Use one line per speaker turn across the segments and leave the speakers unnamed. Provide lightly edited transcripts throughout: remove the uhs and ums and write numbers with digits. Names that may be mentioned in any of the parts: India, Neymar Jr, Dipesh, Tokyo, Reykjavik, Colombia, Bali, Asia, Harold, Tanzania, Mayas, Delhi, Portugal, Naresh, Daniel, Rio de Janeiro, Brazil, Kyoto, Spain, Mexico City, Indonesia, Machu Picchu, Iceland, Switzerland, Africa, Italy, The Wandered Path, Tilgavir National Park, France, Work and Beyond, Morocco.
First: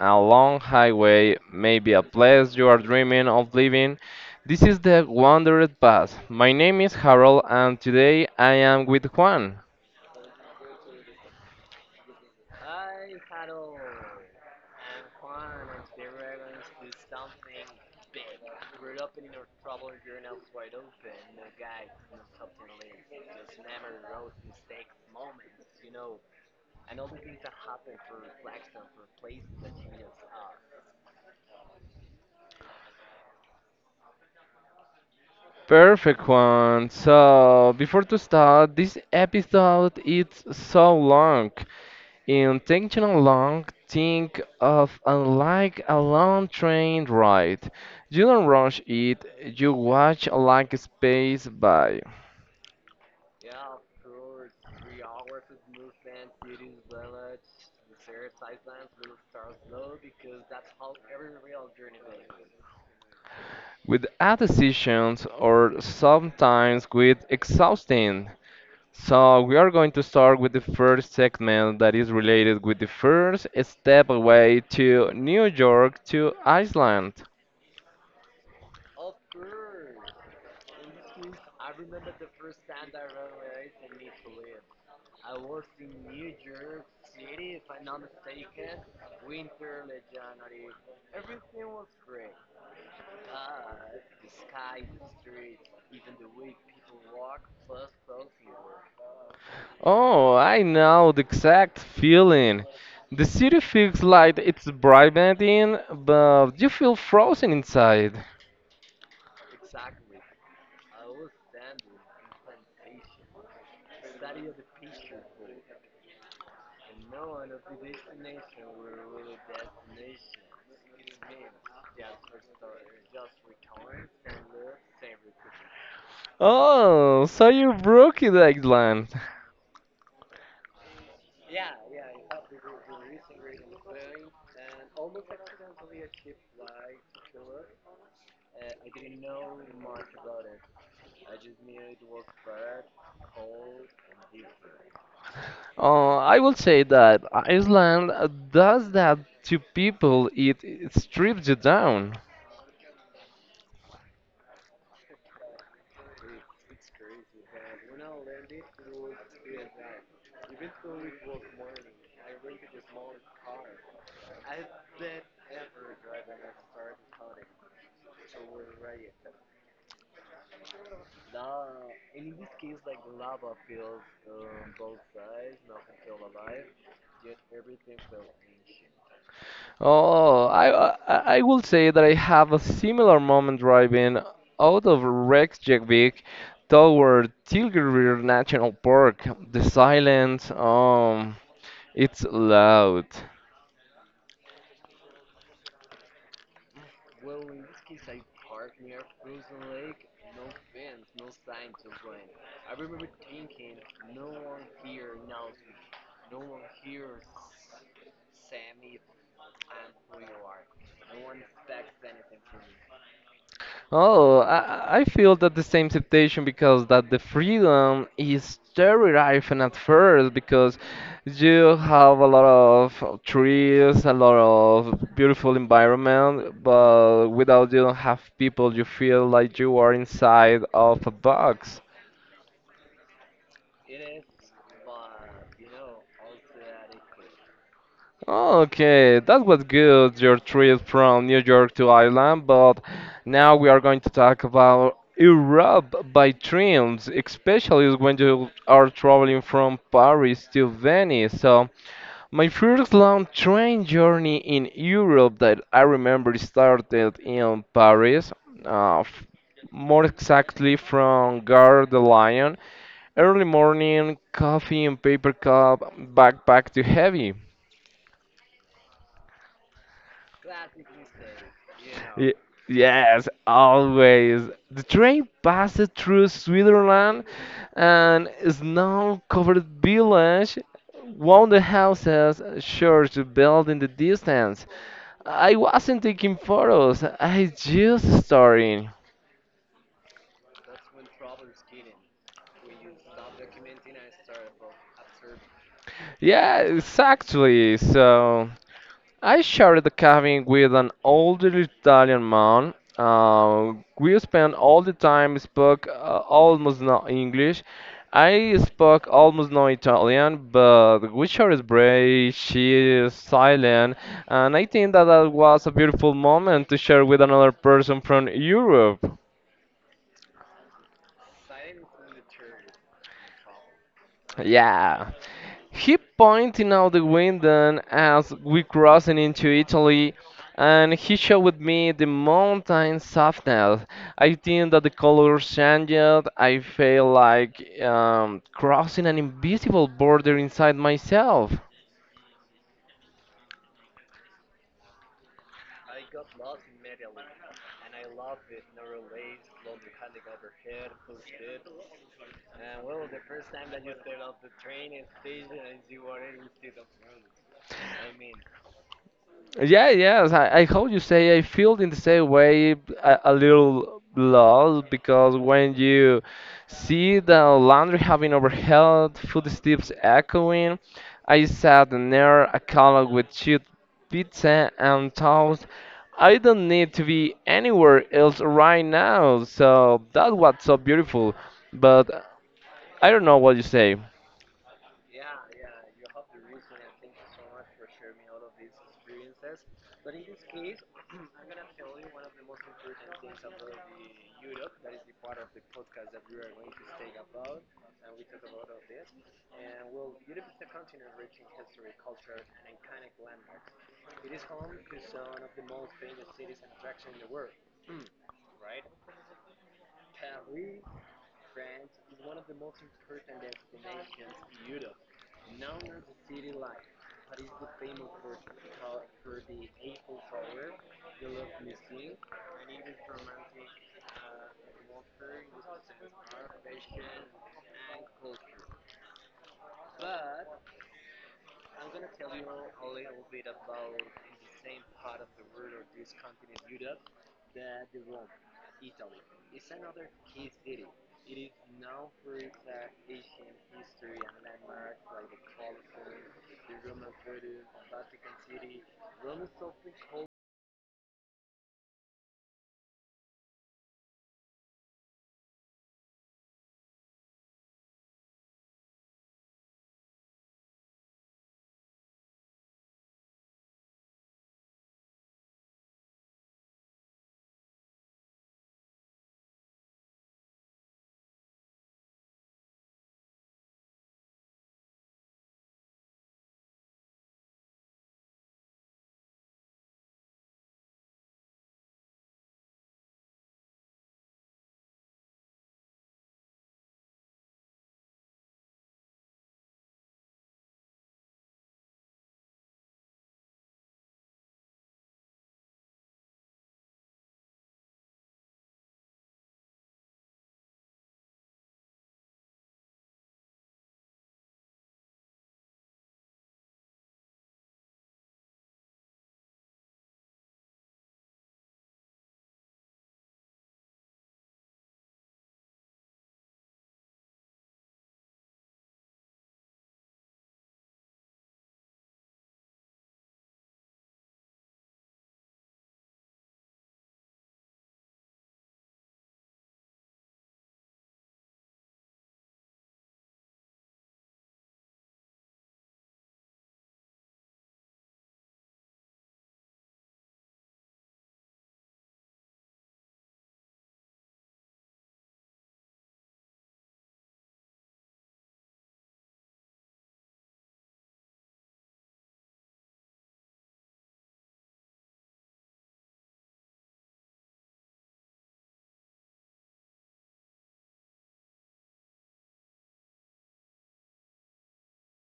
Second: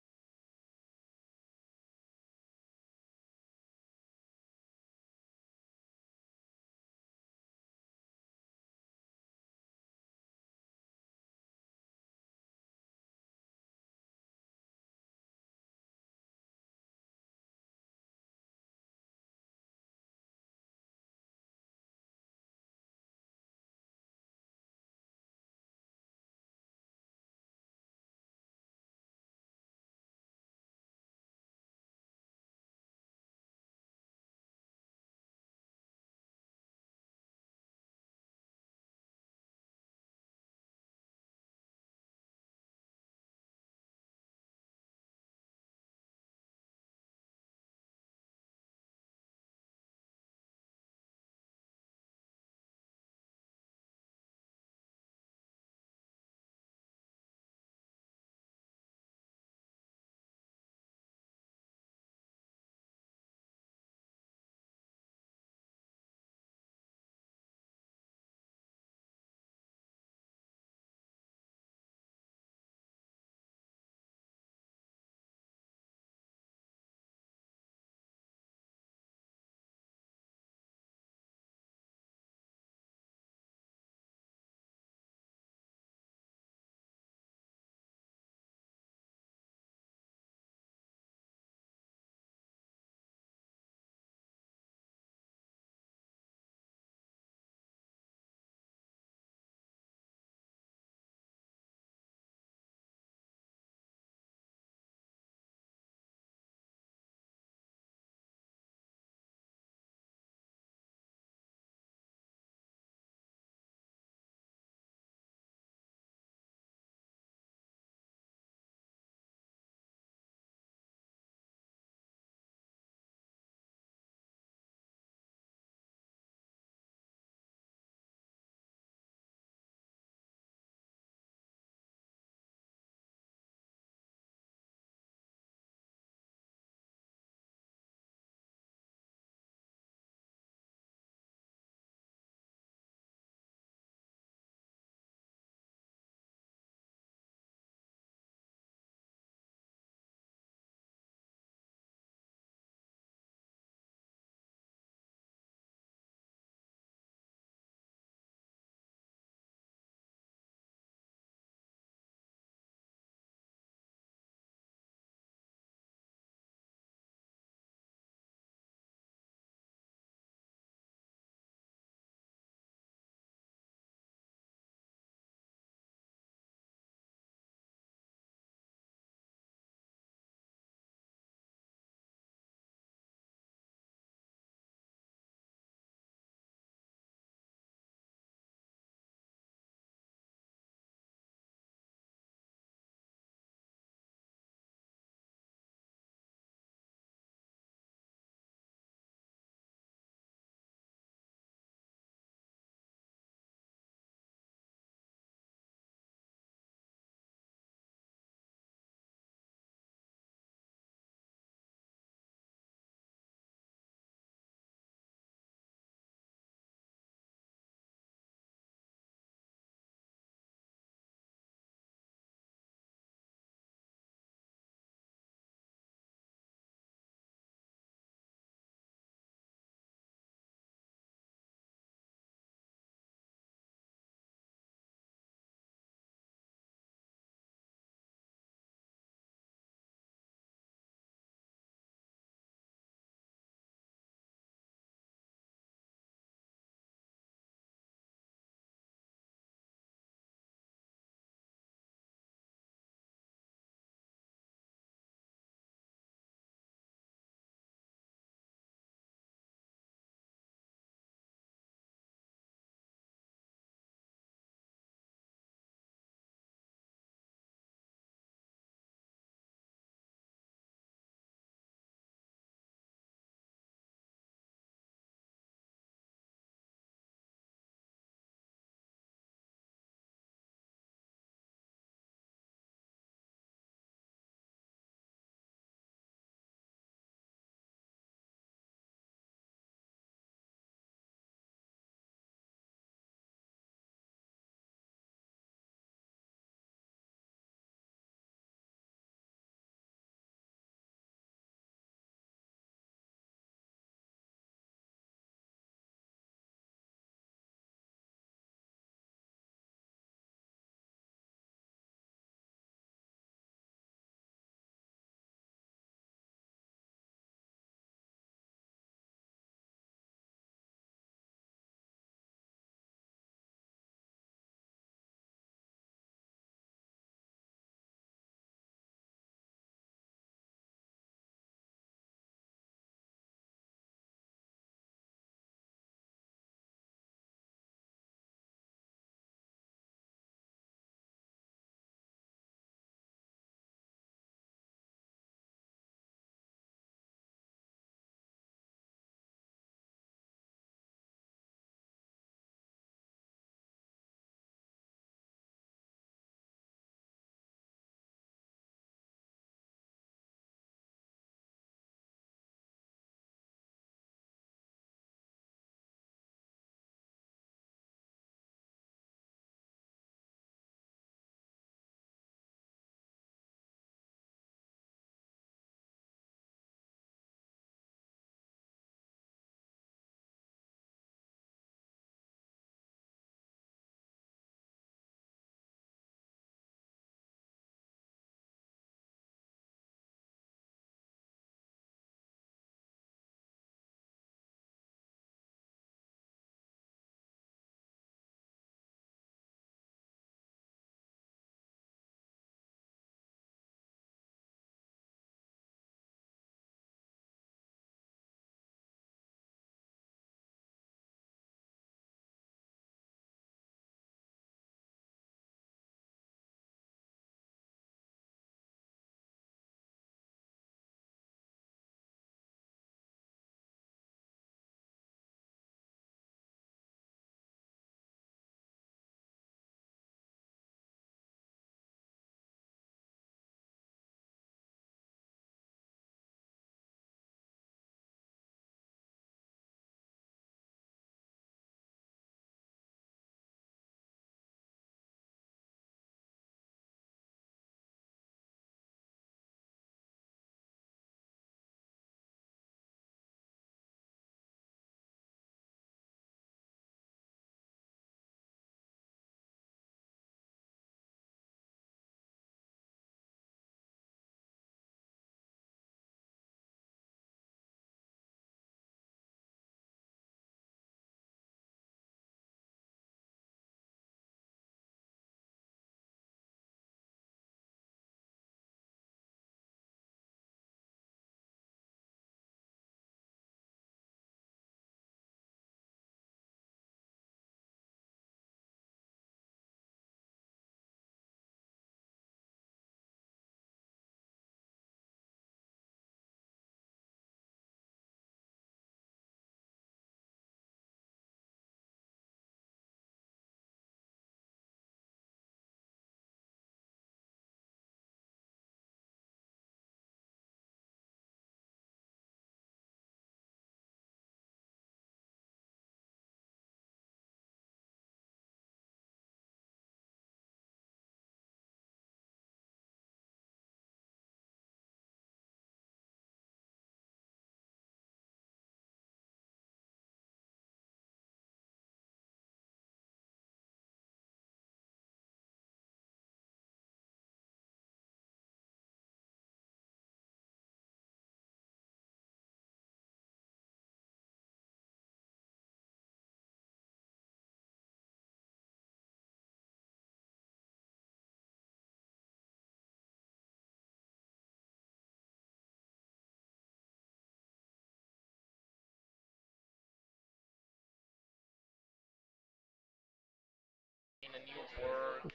a long highway, maybe a place you are dreaming of living. This is the Wandered Path. My name is Harold, and today I am with Juan. Perfect, Juan. So, before to start, this episode is so long. Intentional long, think of unlike a long train ride. You don't rush it, you watch like space by. With a decisions or sometimes with exhausting. So we are going to start with the first segment that is related with the first step away to New York to Iceland. Oh, I know the exact feeling. The city feels like it's brightening, but you feel frozen inside. Oh, so you broke it, Iceland. I will say that Iceland does that to people. It strips you down. Oh, I will say that I have a similar moment driving out of Reykjavik toward Tilgavir National Park. The silence, it's loud. Oh, I feel that the same temptation because that the freedom is terrifying at first because you have a lot of trees, a lot of beautiful environment, but without you don't have people, you feel like you are inside of a box. Okay, that was good, your trip from New York to Ireland, but now we are going to talk about Europe by trains, especially when you are traveling from Paris to Venice. So, my first long train journey in Europe that I remember started in Paris, uh, f- more exactly from Gare de Lyon, early morning, coffee in paper cup, backpack too heavy. Y- Yes, always. The train passed through Switzerland, and an snow-covered village, wonder houses, a church built in the distance. I wasn't taking photos, I just starting. Yeah, exactly. So. I shared the cabin with an older Italian man. We spent all the time, spoke almost no English. I spoke almost no Italian, but we shared break. She is silent, and I think that that was a beautiful moment to share with another person from Europe. Yeah. He pointed out the window as we crossed into Italy, and he showed me the mountain softness. I think that the colors changed. I felt like crossing an invisible border inside myself. Yeah, yes. I hope you say I feel in the same way a little lost because when you see the laundry having overhead, footsteps echoing, I sat near a column with chewed pizza and toast. I don't need to be anywhere else right now, so that's what's so beautiful. But I don't know what you say.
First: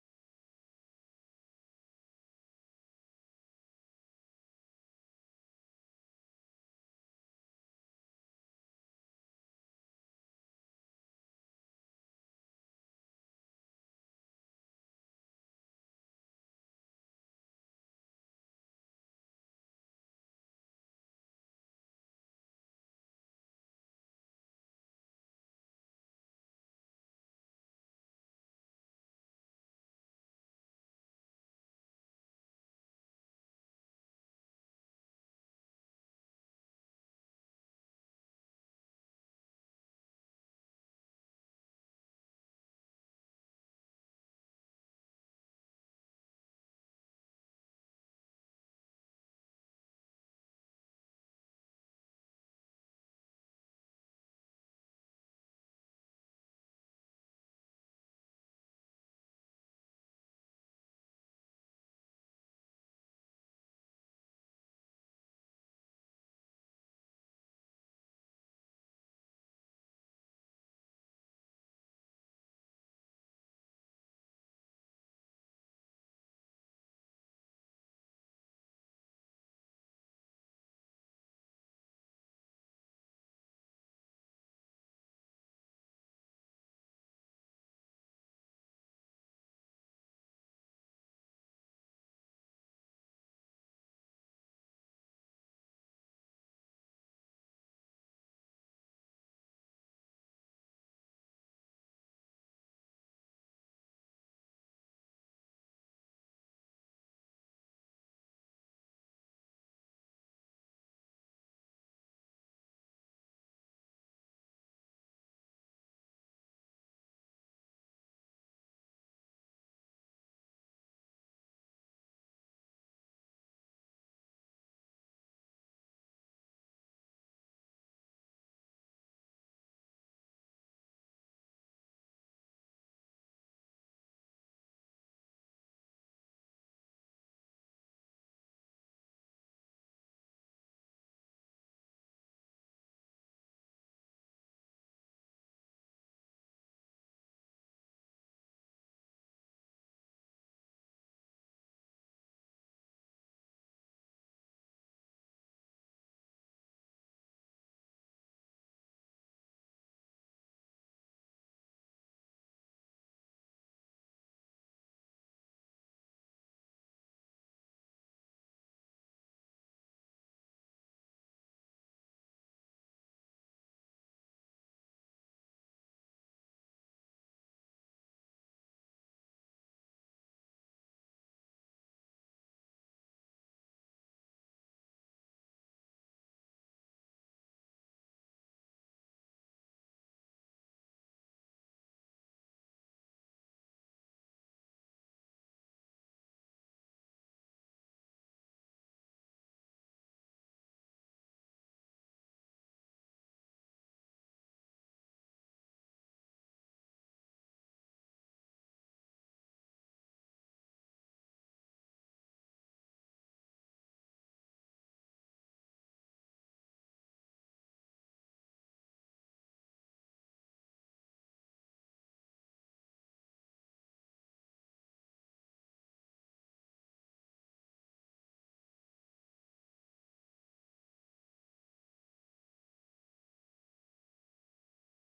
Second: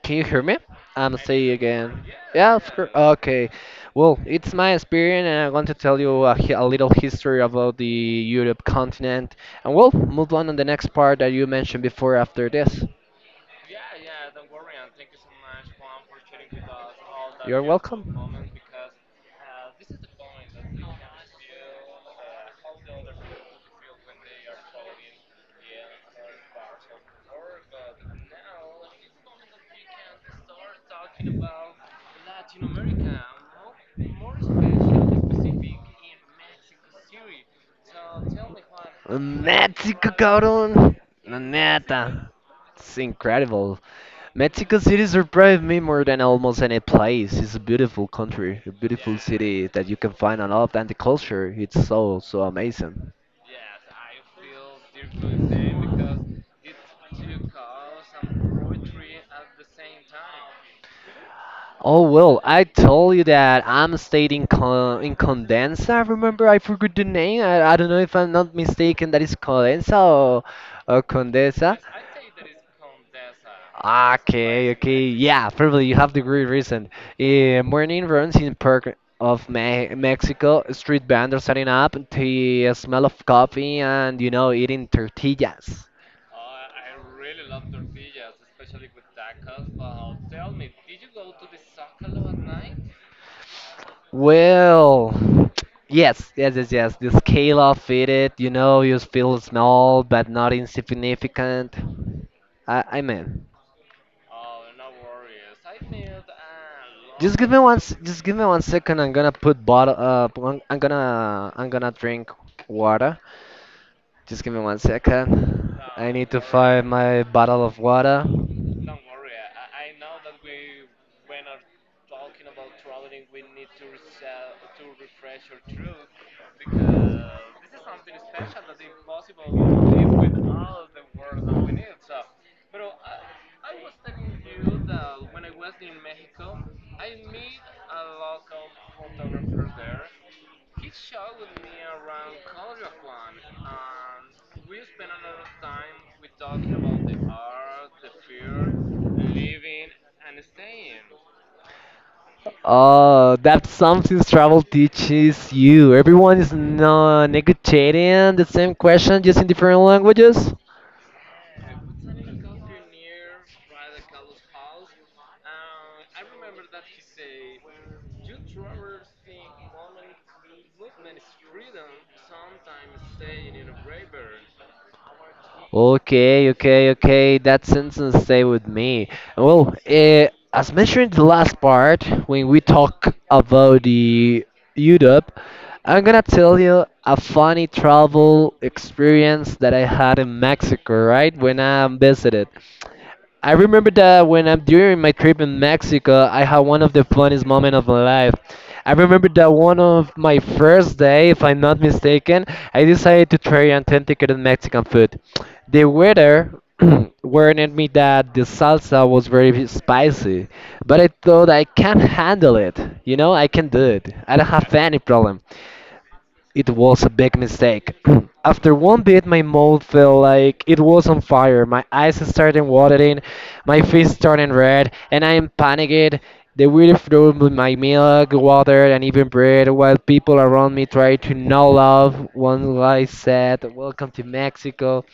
Can you hear me? I'm saying again. Yeah, of course. Okay. Well, it's my experience, and I want to tell you a little history about the Europe continent. And we'll move on the next part that you mentioned before after this. Mexico, traveling cabrón. La neta. It's incredible. Mexico City surprised me more than almost any place. It's a beautiful country, a beautiful city that you can find a lot, and the culture it's so amazing. Oh well, I told you that I'm stayed in Condensa. Remember, I forgot the name. I don't know if I'm not mistaken. That is Condensa or Condesa. Okay, okay, yeah, probably you have the great reason. Morning runs in park of Me Mexico. Street vendors setting up the smell of coffee and eating tortillas. Well, yes, yes, yes, yes. The scale of it, you feel small but not insignificant. I mean, just give me 1 second. I'm gonna put bottle. I'm gonna drink water. Just give me 1 second. I need to find my bottle of water. Oh, that's something travel teaches you. Everyone is not negotiating the same question, just in different languages. Okay, okay, okay. That sentence stay with me. Well, as mentioned in the last part, when we talk about the Europe, I'm gonna tell you a funny travel experience that I had in Mexico, right? When I visited. I remember that when I'm during my trip in Mexico, I had one of the funniest moments of my life. I remember that one of my first day, if I'm not mistaken, I decided to try authenticated Mexican food. The waiter warned me that the salsa was very spicy, but I thought I can handle it. You know, I can do it. I don't have any problem. It was a big mistake. After one bit, my mouth felt like it was on fire. My eyes started watering, my face turned red, and I am panicked. The weird froze with my milk, water, and even bread, while people around me tried to nod off. One guy said, "Welcome to Mexico."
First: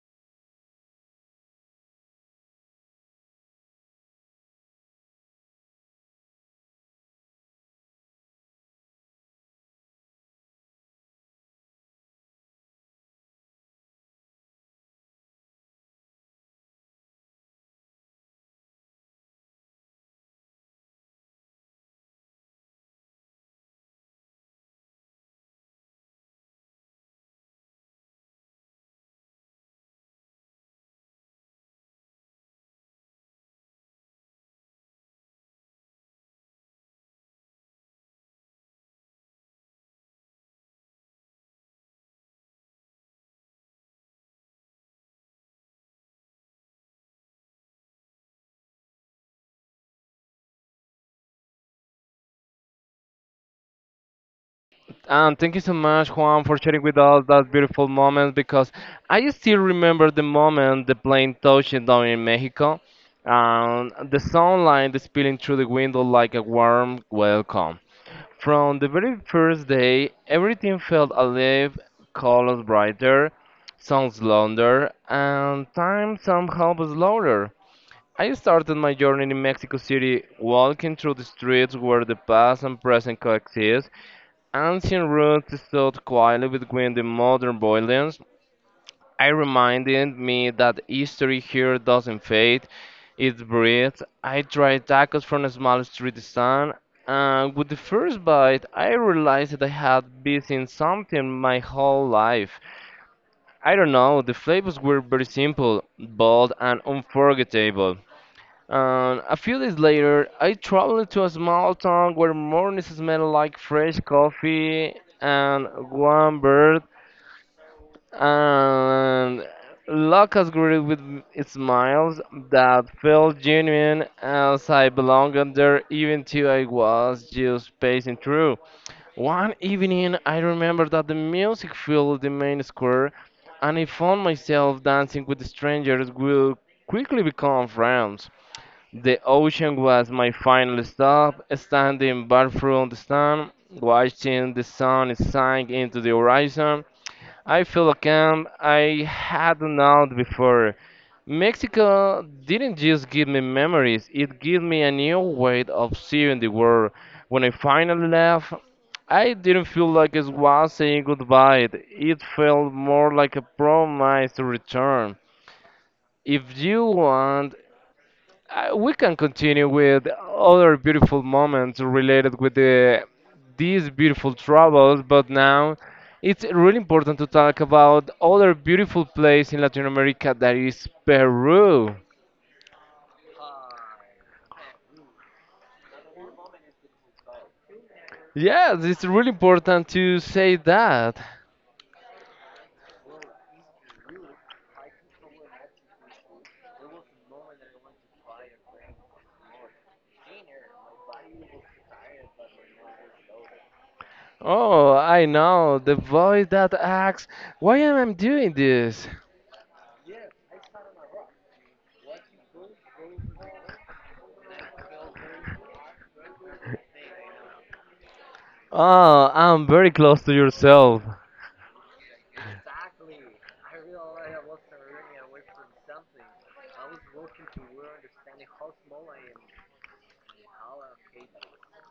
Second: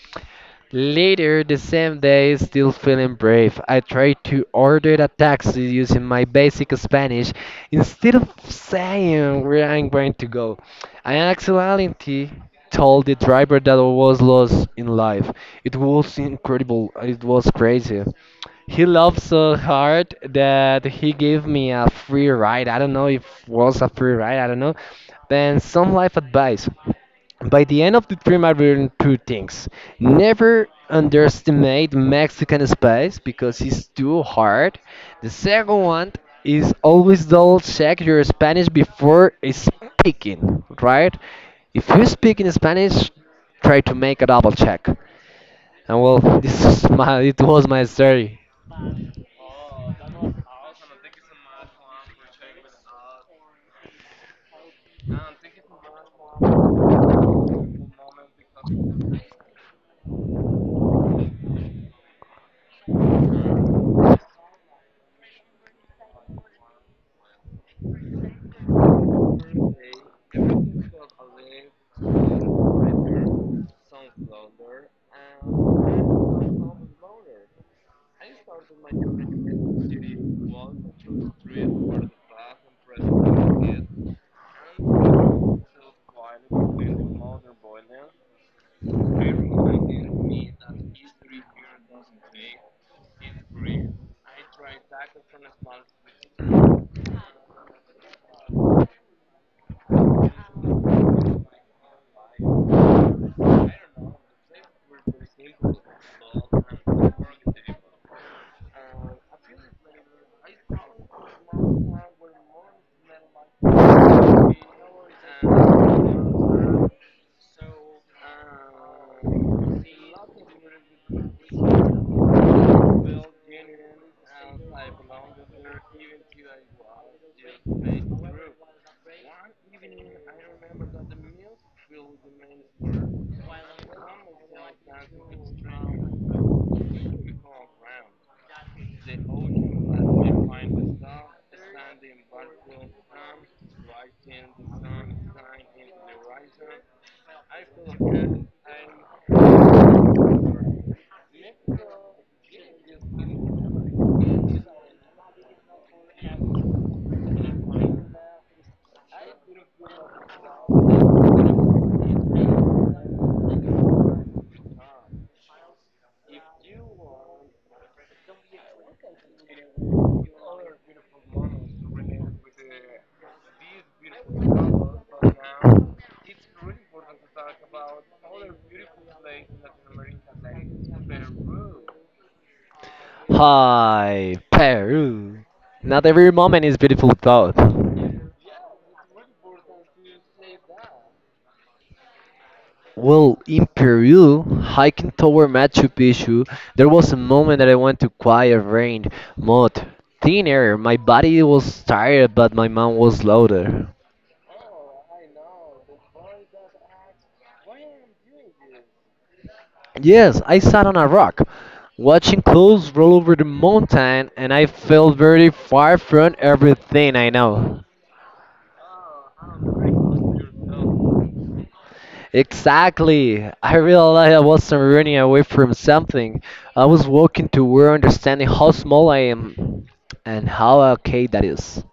Later the same day, still feeling brave, I tried to order a taxi using my basic Spanish instead of saying where I'm going to go. I accidentally told the driver that I was lost in life. It was incredible, it was crazy. He loved so hard that he gave me a free ride. I don't know if was a free ride, I don't know. Then some life advice. By the end of the dream, I learned two things. Never underestimate Mexican spice because it's too hard. The second one is always double check your Spanish before speaking, right? If you speak in Spanish, try to make a double check. And well, it was my story.
Thank you so much, Juan, for sharing with us that beautiful moment because I still remember the moment the plane touched down in Mexico. The sunlight is spilling through the window like a warm welcome. From the very first day, everything felt alive, colors brighter, sounds louder, and time somehow was slower. I started my journey in Mexico City walking through the streets where the past and present coexist. Ancient roots stood quietly between the modern buildings. It reminded me that history here doesn't fade, it breathes. I tried tacos from a small street stand, and with the first bite, I realized that I had been in something my whole life. I don't know, the flavors were very simple, bold, and unforgettable. And a few days later, I traveled to a small town where mornings smelled like fresh coffee and warm bird, and locusts greeted with smiles that felt genuine as I belonged there, even though I was just passing through. One evening, I remember that the music filled the main square, and I found myself dancing with strangers who quickly become friends. The ocean was my final stop, standing bar from the sun, watching the sun sink into the horizon. I felt calm I had not before. Mexico didn't just give me memories, it gave me a new way of seeing the world. When I finally left, I didn't feel like it was saying goodbye. It felt more like a promise to return. If you want, we can continue with other beautiful moments related with these beautiful travels, but now it's really important to talk about other beautiful place in Latin America that is Peru.
Hi, Peru. Not every moment is beautiful, though.
Yes, it's really important to say that.
Well, in Peru, hiking toward Machu Picchu, there was a moment that I went to quiet rain, mud, thin air. My body was tired, but my mind was louder.
Oh, I know the voice that asks, "Why am I doing this?"
Yes, I sat on a rock, watching clouds roll over the mountain, and I felt very far from everything I know.
Oh, I'm very close to yourself.
Exactly. I realized I wasn't running away from something. I was walking toward understanding how small I am and how okay that is.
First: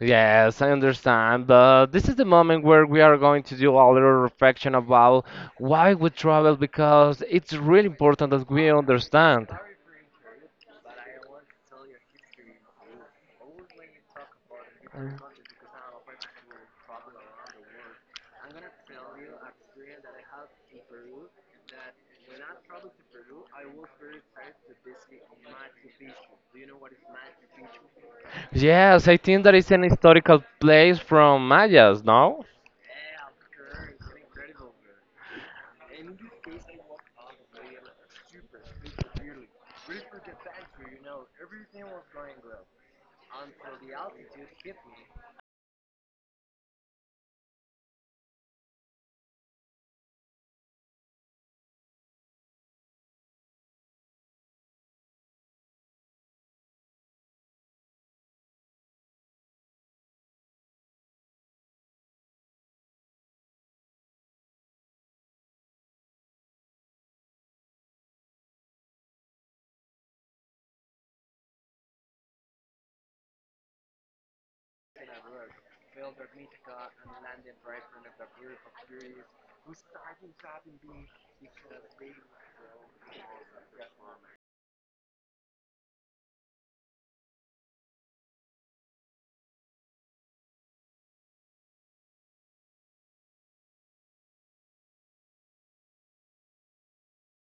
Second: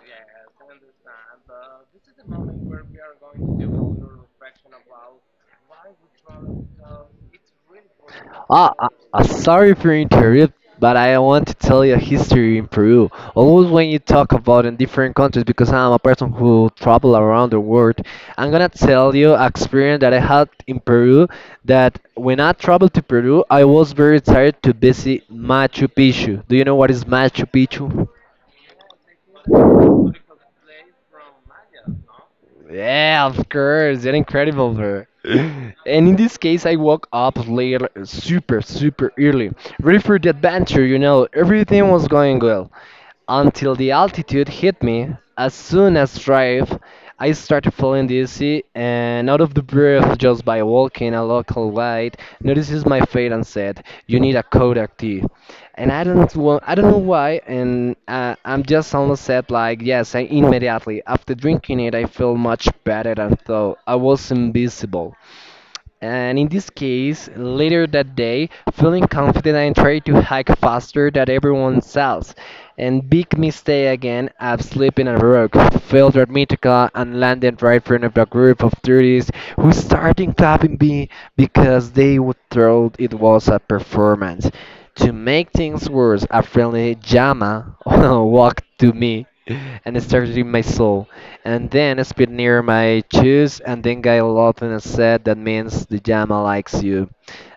Yes, I understand, but this is the moment where we are going to do a little reflection about why we travel because it's really important that we
Ah,
understand.
sorry for interrupt, but I want to tell you a history in Peru. Always when you talk about in different countries, because I'm a person who travel around the world, I'm gonna tell you an experience that I had in Peru. That when I traveled to Peru, I was very excited to visit Machu Picchu. Do you know what is Machu Picchu?
Yes, I think that it's an historical place from Mayas, no?
Yeah, of course. They're incredible, bro. And in this case, I woke up later, super, super early, ready for the adventure. You know, everything was going well until the altitude hit me. As soon as drive, I started feeling dizzy and out of the breath just by walking a local guide notices my fate and said, "You need a Kodak T." And I don't want, I don't know why, and I'm just almost said like, "Yes." I immediately after drinking it, I feel much better and thought I was invisible. And in this case, later that day, feeling confident, I tried to hike faster than everyone else. And big mistake again, I've slipped in a rock, failed at Mythica, and landed right in front of a group of tourists who started clapping me because they would thought it was a performance. To make things worse, a friendly Jama walked to me and started in my soul. And then spit near my shoes, and then got loud and said, "That means the Jama likes you."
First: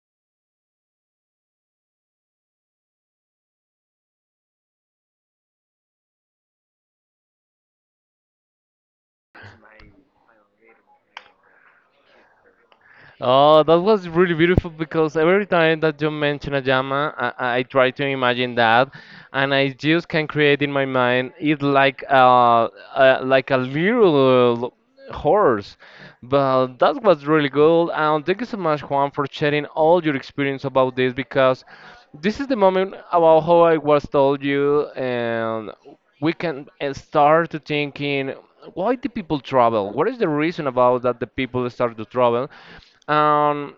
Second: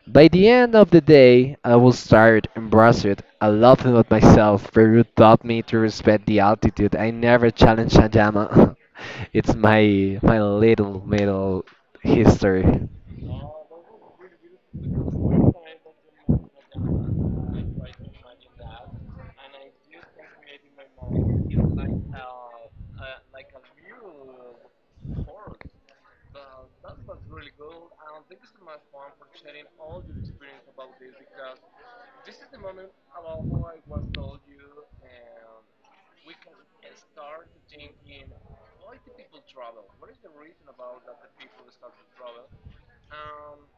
By the end of the day, I was tired, and bruised. I laughed at myself. Peru taught me to respect the altitude. I never challenge a Jama. It's my little middle history.
Oh, that was really beautiful because every time that you mention a llama, I try to imagine that, and I just can create in my mind it like a like a little horse. But that was really good, and thank you so much, Juan, for sharing all your experience about this because this is the moment about how I was told you and we can start to thinking why do people travel, what is the reason about that the people start to travel, um,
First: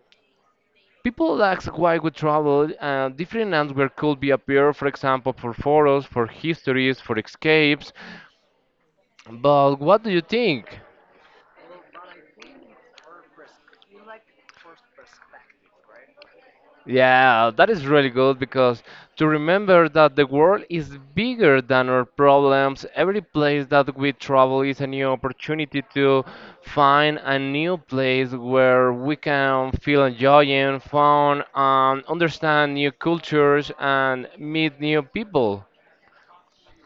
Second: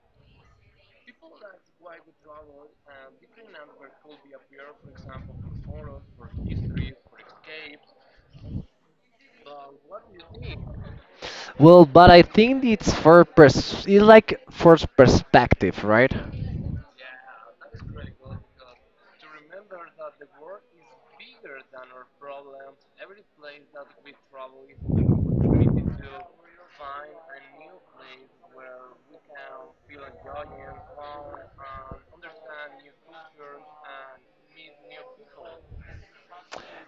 people ask why we travel, different answers could be appear, for example, for photos, for histories, for escapes, but what do you think?
Well, but I think it's like for perspective, right?
Yeah, that is really good because to remember that the world is bigger than our problems. Every place that we travel is a new opportunity to find a new place where we can feel enjoying, fun, understand new cultures, and meet new people.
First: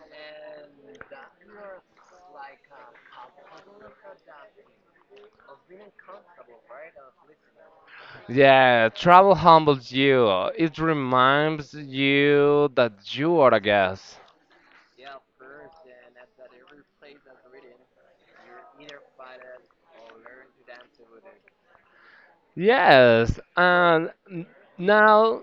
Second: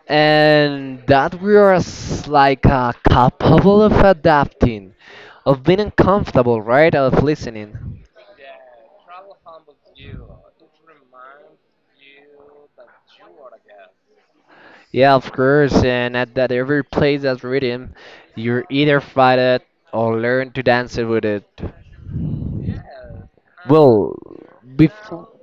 And that we are like capable of adapting, of being uncomfortable, right? Of listening.
Yeah, travel humbles you. It reminds you that you are a guest.
Yeah, of course. And at that every place that's rhythm, you either fight it or learn to dance with it.
Yes, and
Well,
n-
before.
now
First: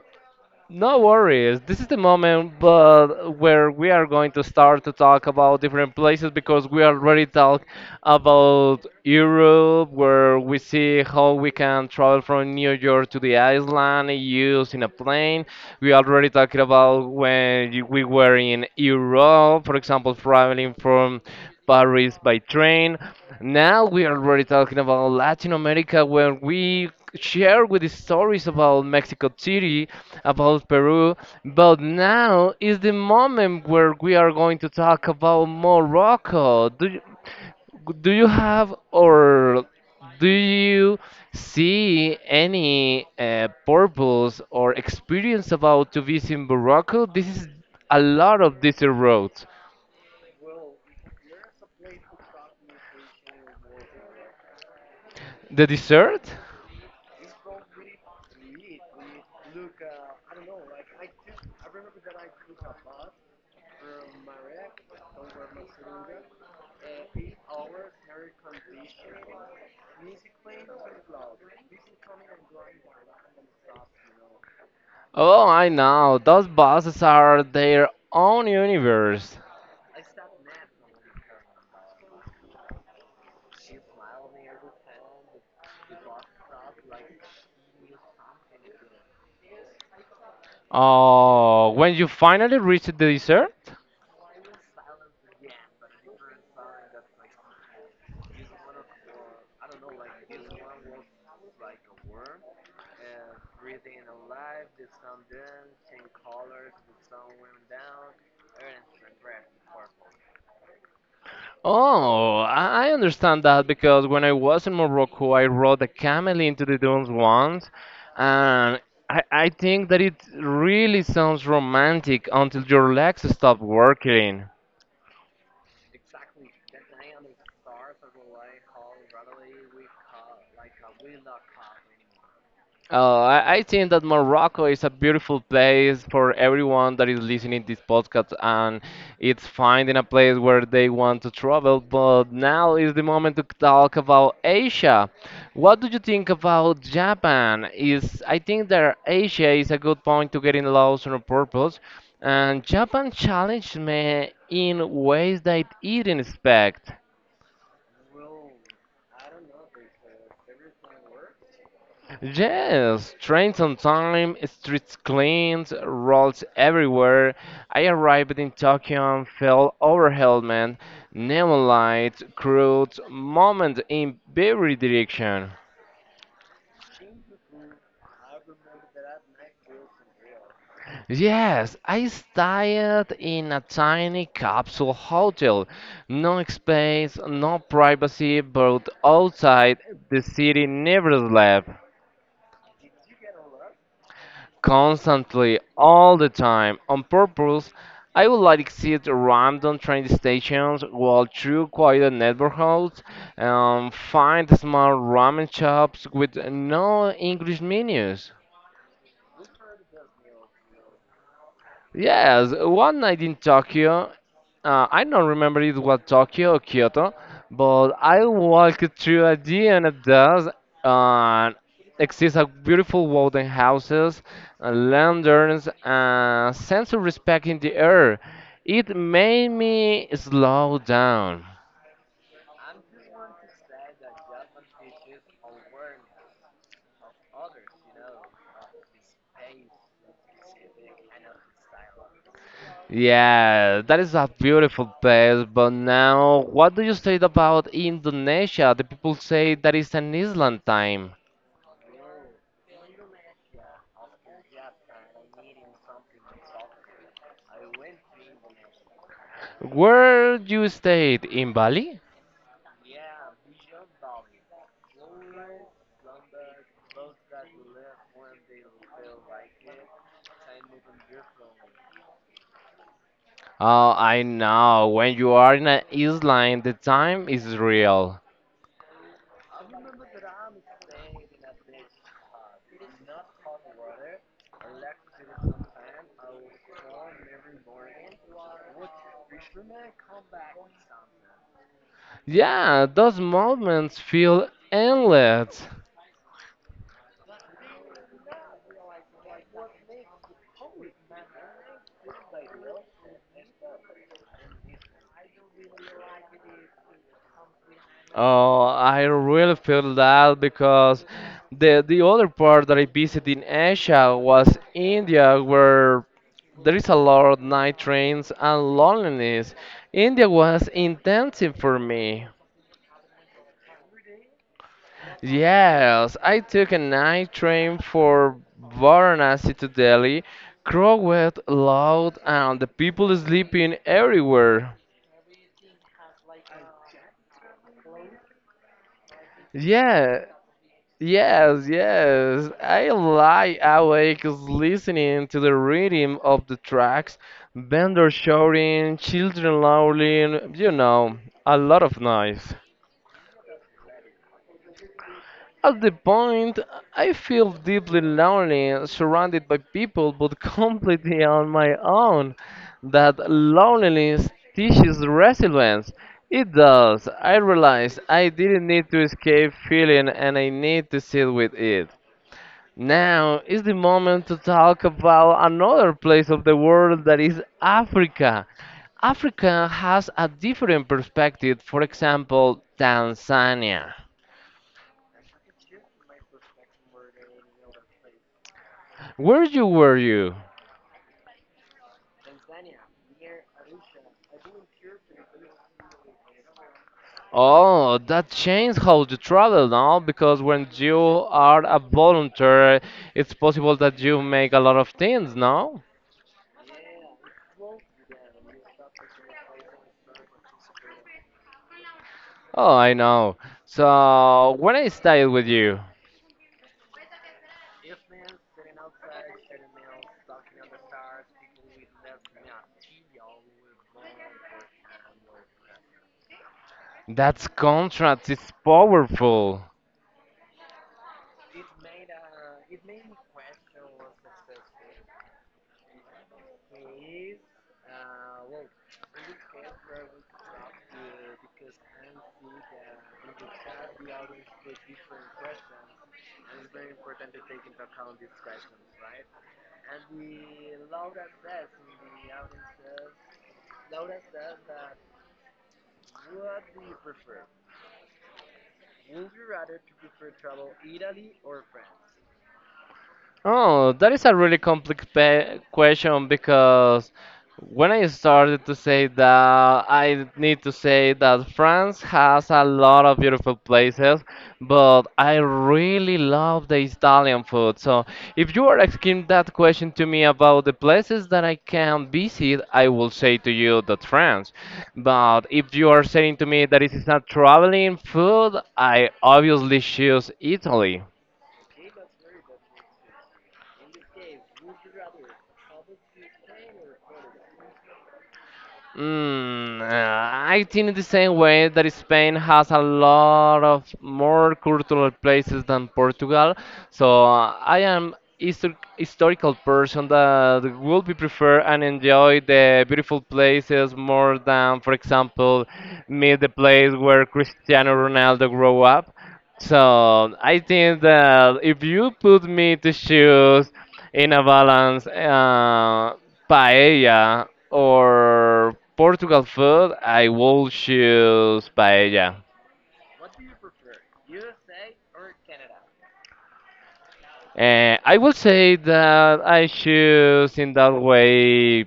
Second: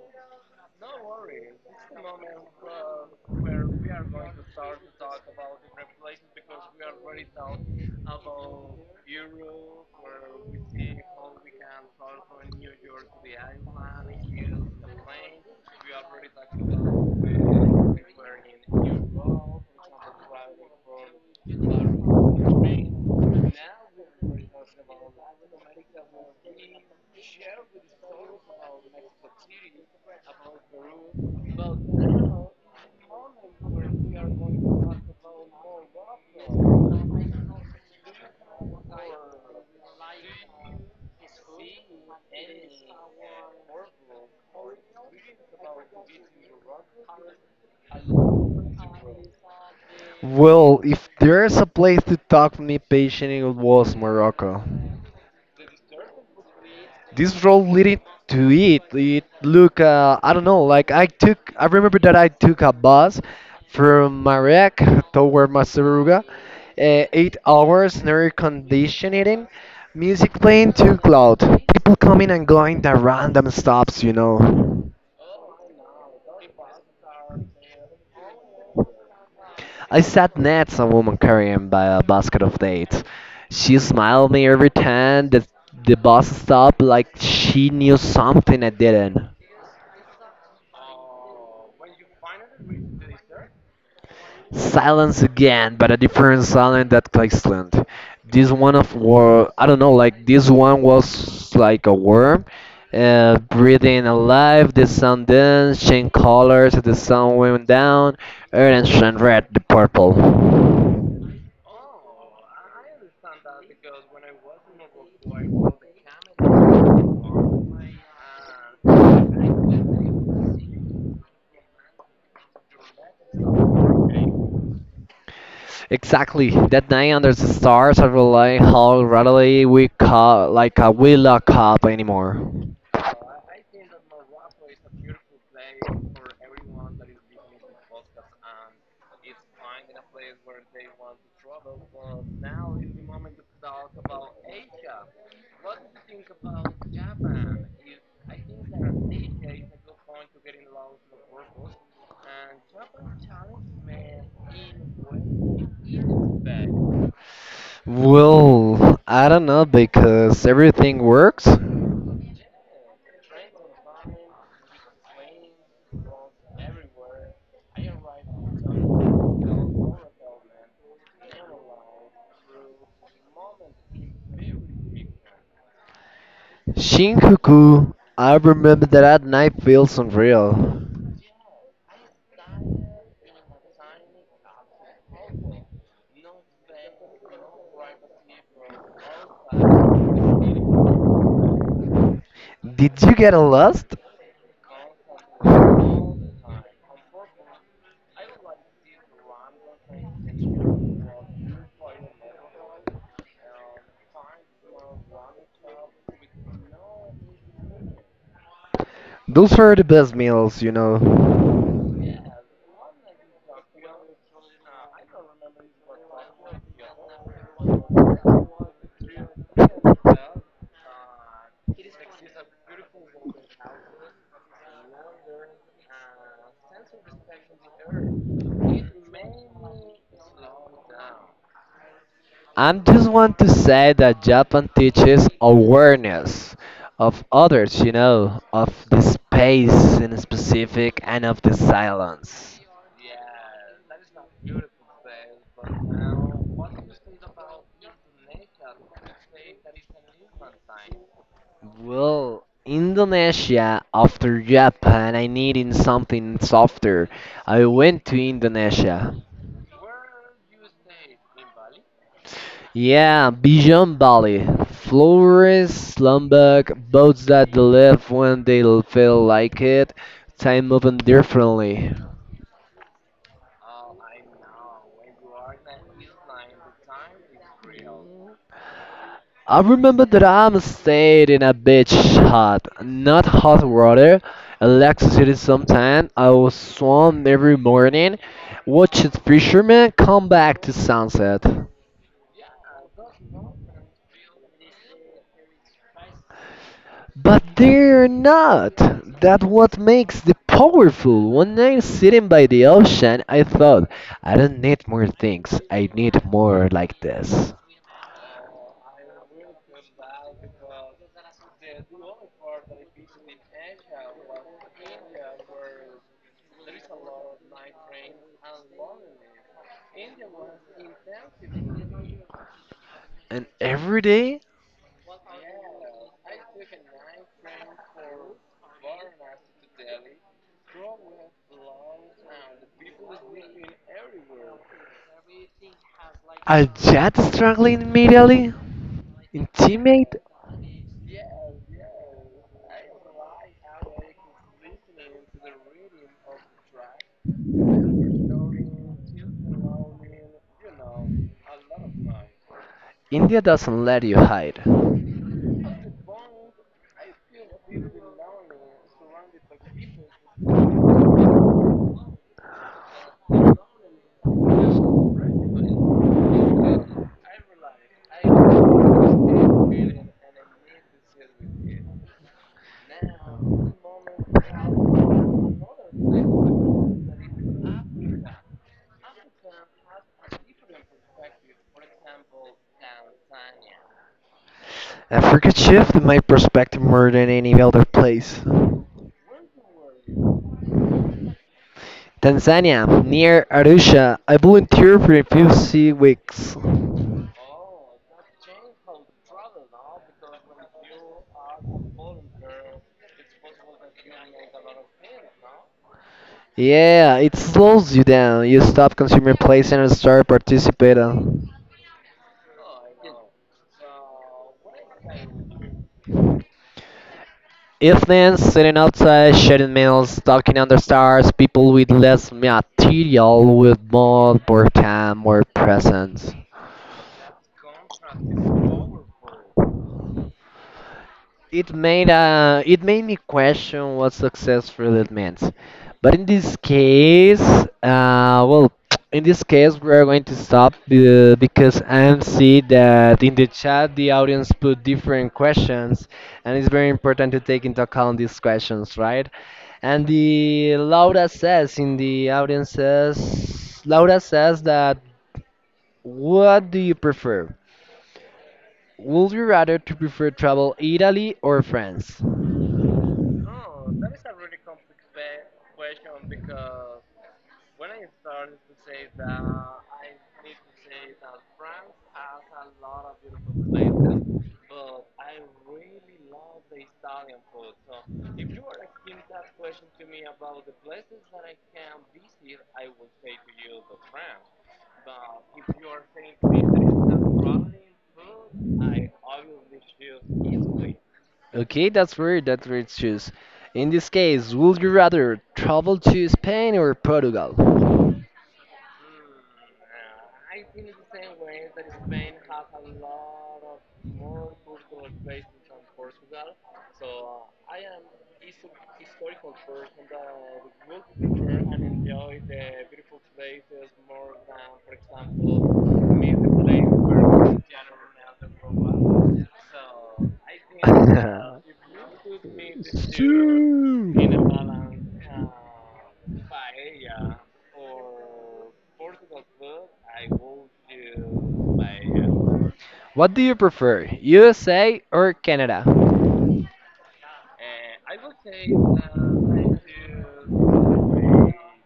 No worries. This is the moment but where we are going to start to talk about different places because we already talked about Europe where we see how we can travel from New York to the island using a plane. We already talked about when we were in Europe, for example, traveling from Paris by train. Now we are already talking about Latin America where we share with the stories about Mexico City, about Peru, but now is the moment where we are going to talk about Morocco. Do you have or do you see any purpose or experience about to visit Morocco? This is a lot of desert roads.
Well, if there's a place to talk to me patient, it was Morocco.
The dessert?
This role leading to it look, I don't know, like I remember that I took a bus from Marek toward Masaruga, 8 hours in air conditioning, music playing too loud, people coming and going at random stops.
Oh, I know. Those buses are their own universe.
I sat next a woman carrying by a basket of dates. She smiled me every time the bus stopped like she knew something I didn't.
Oh, when you finally reach the dessert?
Silence again, but a different silence that Iceland. This one of war, I don't know, like this one was like a worm, breathing alive. The sun danced, changed colors. The sun went down, orange and red, the purple.
Oh, I understand that because when I was in Morocco, I rode a camel into the dunes once, and I think that it really sounds romantic until your legs stop working.
Exactly. That night under the stars, I realized how readily we call like we lock up anymore.
I think that Morocco is a beautiful place for everyone that is listening this podcast, and it's finding a place where they want to travel. But now is the moment to talk about Asia. What do you think about Japan? Is I think that Asia is a good point to get in lost on a purpose, and Japan challenged me in ways that I didn't expect.
Well, I don't know because everything works.
Yes, trains on time, streets cleaned, roads everywhere. I arrived in Tokyo and fell overwhelmed, man. Neon lights, crowds, moment in every direction.
Shinjuku. I remember that night feels unreal.
Yes, I stayed in a tiny capsule hotel. No space, no privacy, but outside the city never slept.
Did you get lost?
Constantly, all the time, on purpose. I would like exit random train stations, walk through quiet neighborhoods, and find small ramen shops with no English menus.
Those were the best meals.
Yes, one night in Tokyo, I don't remember it was Tokyo or Kyoto, but I walked through a and it does, and exists a beautiful wooden houses, lanterns, and sense of respect in the air. It made me slow down.
I just want to say that Japan teaches awareness of others, of the space in specific and of the silence.
Yeah, that is a beautiful place, but now what do you say about Indonesia? The people say that is an island time.
Well, Indonesia after Japan, I needed something softer. I went to Indonesia.
Where you stayed in Bali?
Yeah, Bijan Bali. Flores, Slumberg, boats that live when feel like it, time moving differently.
Oh, I know. When you are in an island, the time is real.
I remember that I'm stayed in a beach hut, not hot water, electricity sometime. I was swam every morning, watch the fishermen come back to sunset.
Yeah, those moments feel endless.
But they're not! That's what makes them powerful. One night sitting by the ocean, I thought, I don't need more things, I need more like this.
Oh, I really feel that because the other part that I visited in Asia was India, where there is a lot of night trains and loneliness. India was intensive for me.
And every day,
Yes, I took a night train for Varanasi to Delhi. Crowded, loud, and the people sleeping everywhere.
a jet struggling immediately? Intimate?
Yeah, yes, yes. I lie awake listening to the rhythm of the tracks, vendors shouting, children howling, you know, a lot of noise.
India doesn't let you hide.
At the point, I feel deeply lonely, surrounded by people, but completely on my own. That loneliness teaches resilience. It does. I realize I didn't need to escape feeling and I need to sit with it. Now is the moment to talk about another place of the world that is Africa. Africa has a different perspective, for example, Tanzania.
Africa shifted my perspective more than any other place.
Where you were you?
Tanzania, near Arusha, I volunteered for a few sea weeks.
Oh, that changes how you travel now because when you are a volunteer, it's possible that you make a lot of things now.
Yeah, it slows you down. You stop consuming places and start participating.
Oh, I know. So, when I stayed with you,
Evenings, sitting outside, sharing meals, talking under stars, people with less material with more, more time, more presence.
that contract is powerful.
It made me question what success really means. But in this case, well, in this case, we are going to stop because I see that in the chat the audience put different questions, and it's very important to take into account these questions, right? And the Laura says in the audience says Laura says that, what do you prefer? Would you rather to prefer travel Italy or France?
Oh, that is a really complicated question because when I started to say that, I need to say that France has a lot of beautiful places, but I really love the Italian food. So, if you are asking that question to me about the places that I can visit, I will say to you that France. But if you are saying to me that it is not traveling food, I obviously choose Italy.
Okay, that's weird. That's weird choose. In this case, would you rather travel to Spain or Portugal?
I think the same way that Spain has a lot of more cultural places than Portugal. So I am historical person that will be prefer and enjoy the beautiful places more than, for example, me the place where Cristiano Ronaldo grew up. So I think that if you put me to choose in a balance paella or Portugal food, I will choose paella.
What do you prefer, USA or Canada?
And I will say that I choose in that way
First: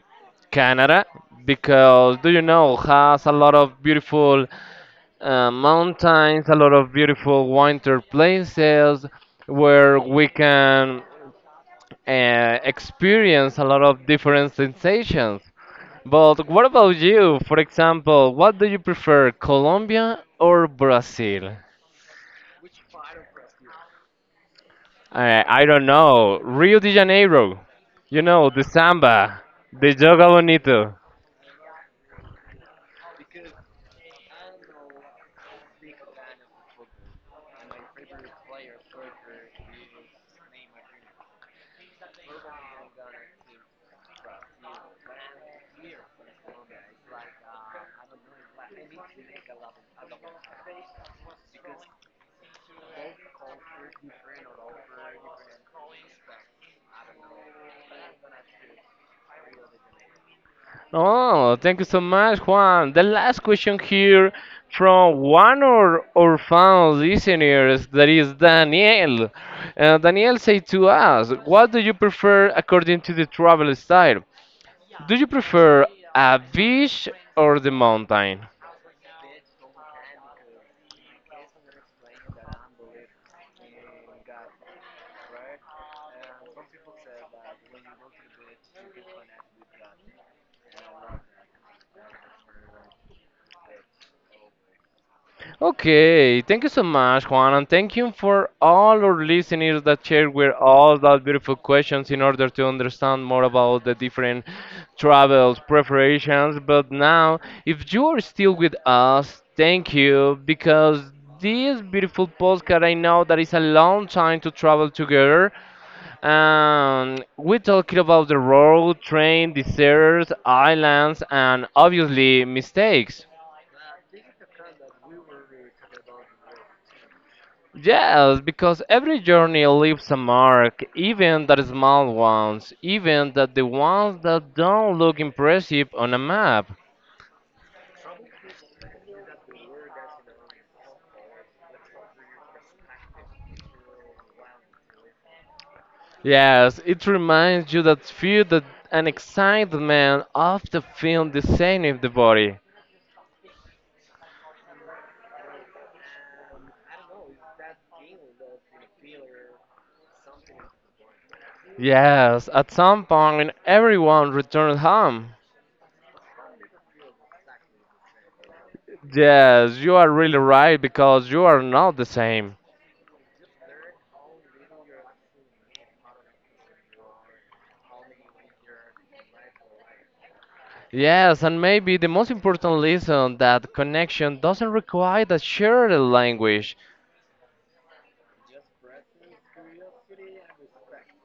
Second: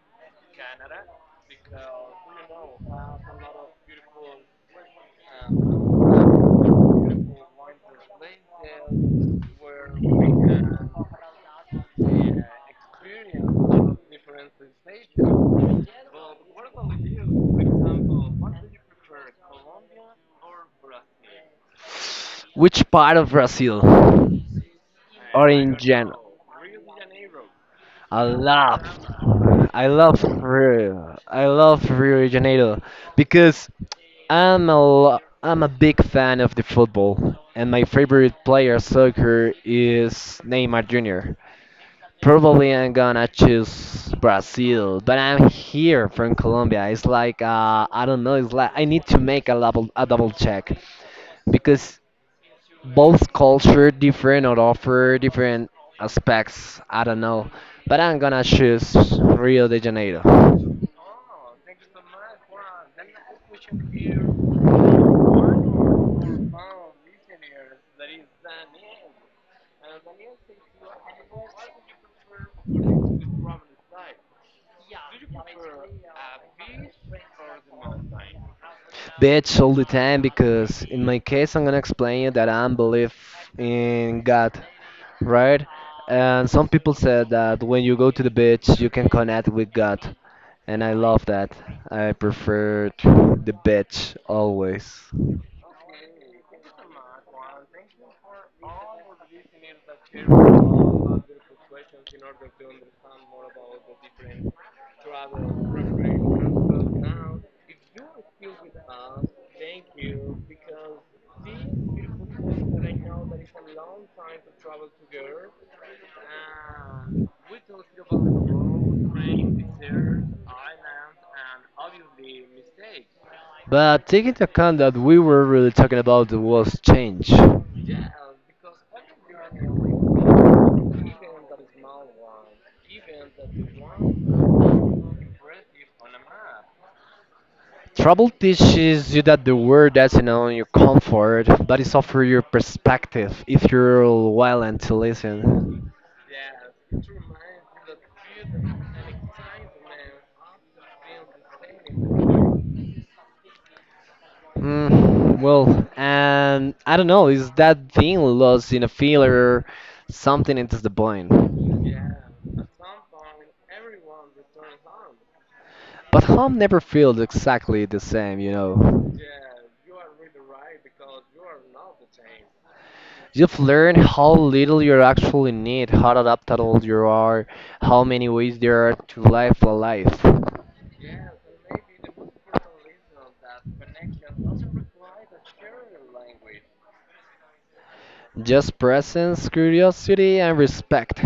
Canada because do you know has a lot of beautiful mountains, a lot of beautiful winter places where we can experience a lot of different sensations. But what about you? For example, what do you prefer, Colombia or Brazil?
Which part of Brazil? Or
I
in
don't
general?
know. Rio de Janeiro.
I
You know, the
love,
samba,
I
the
love
joga bonito.
Rio. I love Rio de Janeiro because I'm a big fan of the football, and my favorite player of soccer is Neymar Jr. Probably I'm gonna choose Brazil, but I'm here from Colombia. It's like I don't know. It's like I need to make a double check because both culture different or offer different aspects. I don't know, but I'm gonna choose Rio de Janeiro.
Oh, thank you so much, Juan. The last question here from one of our fan listeners, that is Daniel. Daniel said to us, what do you prefer according to the travel style? Do you prefer a beach or the mountain?
Bitch all the time because in my case I'm gonna explain that I believe in God, right? And some people said that when you go to the beach you can connect with God, and I love that. I preferred the beach always.
Okay, thank you so much, Juan, and thank you for all our listeners that share with all those beautiful questions in order to understand more about the different travels preparations. But now, if you are still with us, thank you because this beautiful postcard I know that it's a long time to travel together. And we're talking about the road, train, deserts, islands, and obviously mistakes.
But take into account that we were really talking about was change.
Yes, because every journey leaves a mark, even the small ones, even that the ones that don't look impressive on a map.
Trouble teaches you that the world doesn't own your comfort, but it's offer your perspective if you're willing to listen.
Yes, it reminds you that fear that an excitement of the film the same in the body.
Well, and I don't know, is that thing lost in a filler, something into the point.
Yes, at some point everyone returns home.
But home never feels exactly the same, you know.
Yes, you are really right because you are not the same.
You've learned how little you actually need, how adaptable you are, how many ways there are to live a life.
Yes, and maybe the most important lesson that connection doesn't require a shared language.
Just presence, curiosity, and respect.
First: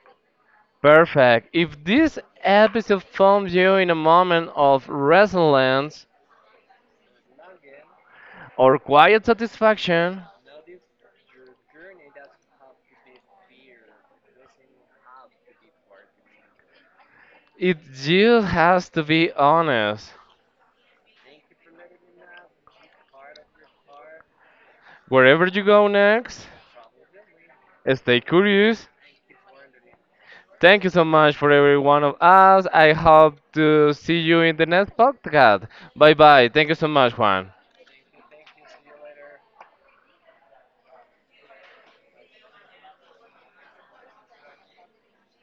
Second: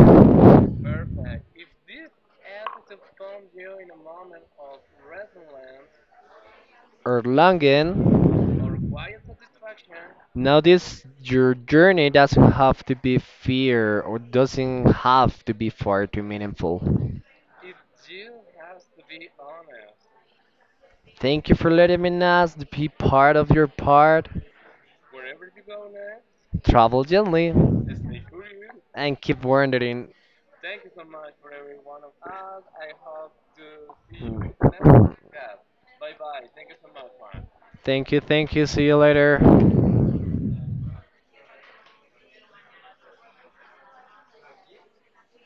Perfect. If this episode found you in a moment of resilience
Erlangen,
or quiet satisfaction,
notice your journey doesn't have to be fear or doesn't have to be far too meaningful.
it just has to be honest.
Thank you for letting me know to be part of your part.
Wherever you go next,
Travel gently
stay curious.
and keep wandering.
Thank you so much for every one of us. I hope to see you in the next
Mm.
podcast. Bye bye. Thank you so much, Juan.
Thank you, thank you. See you later.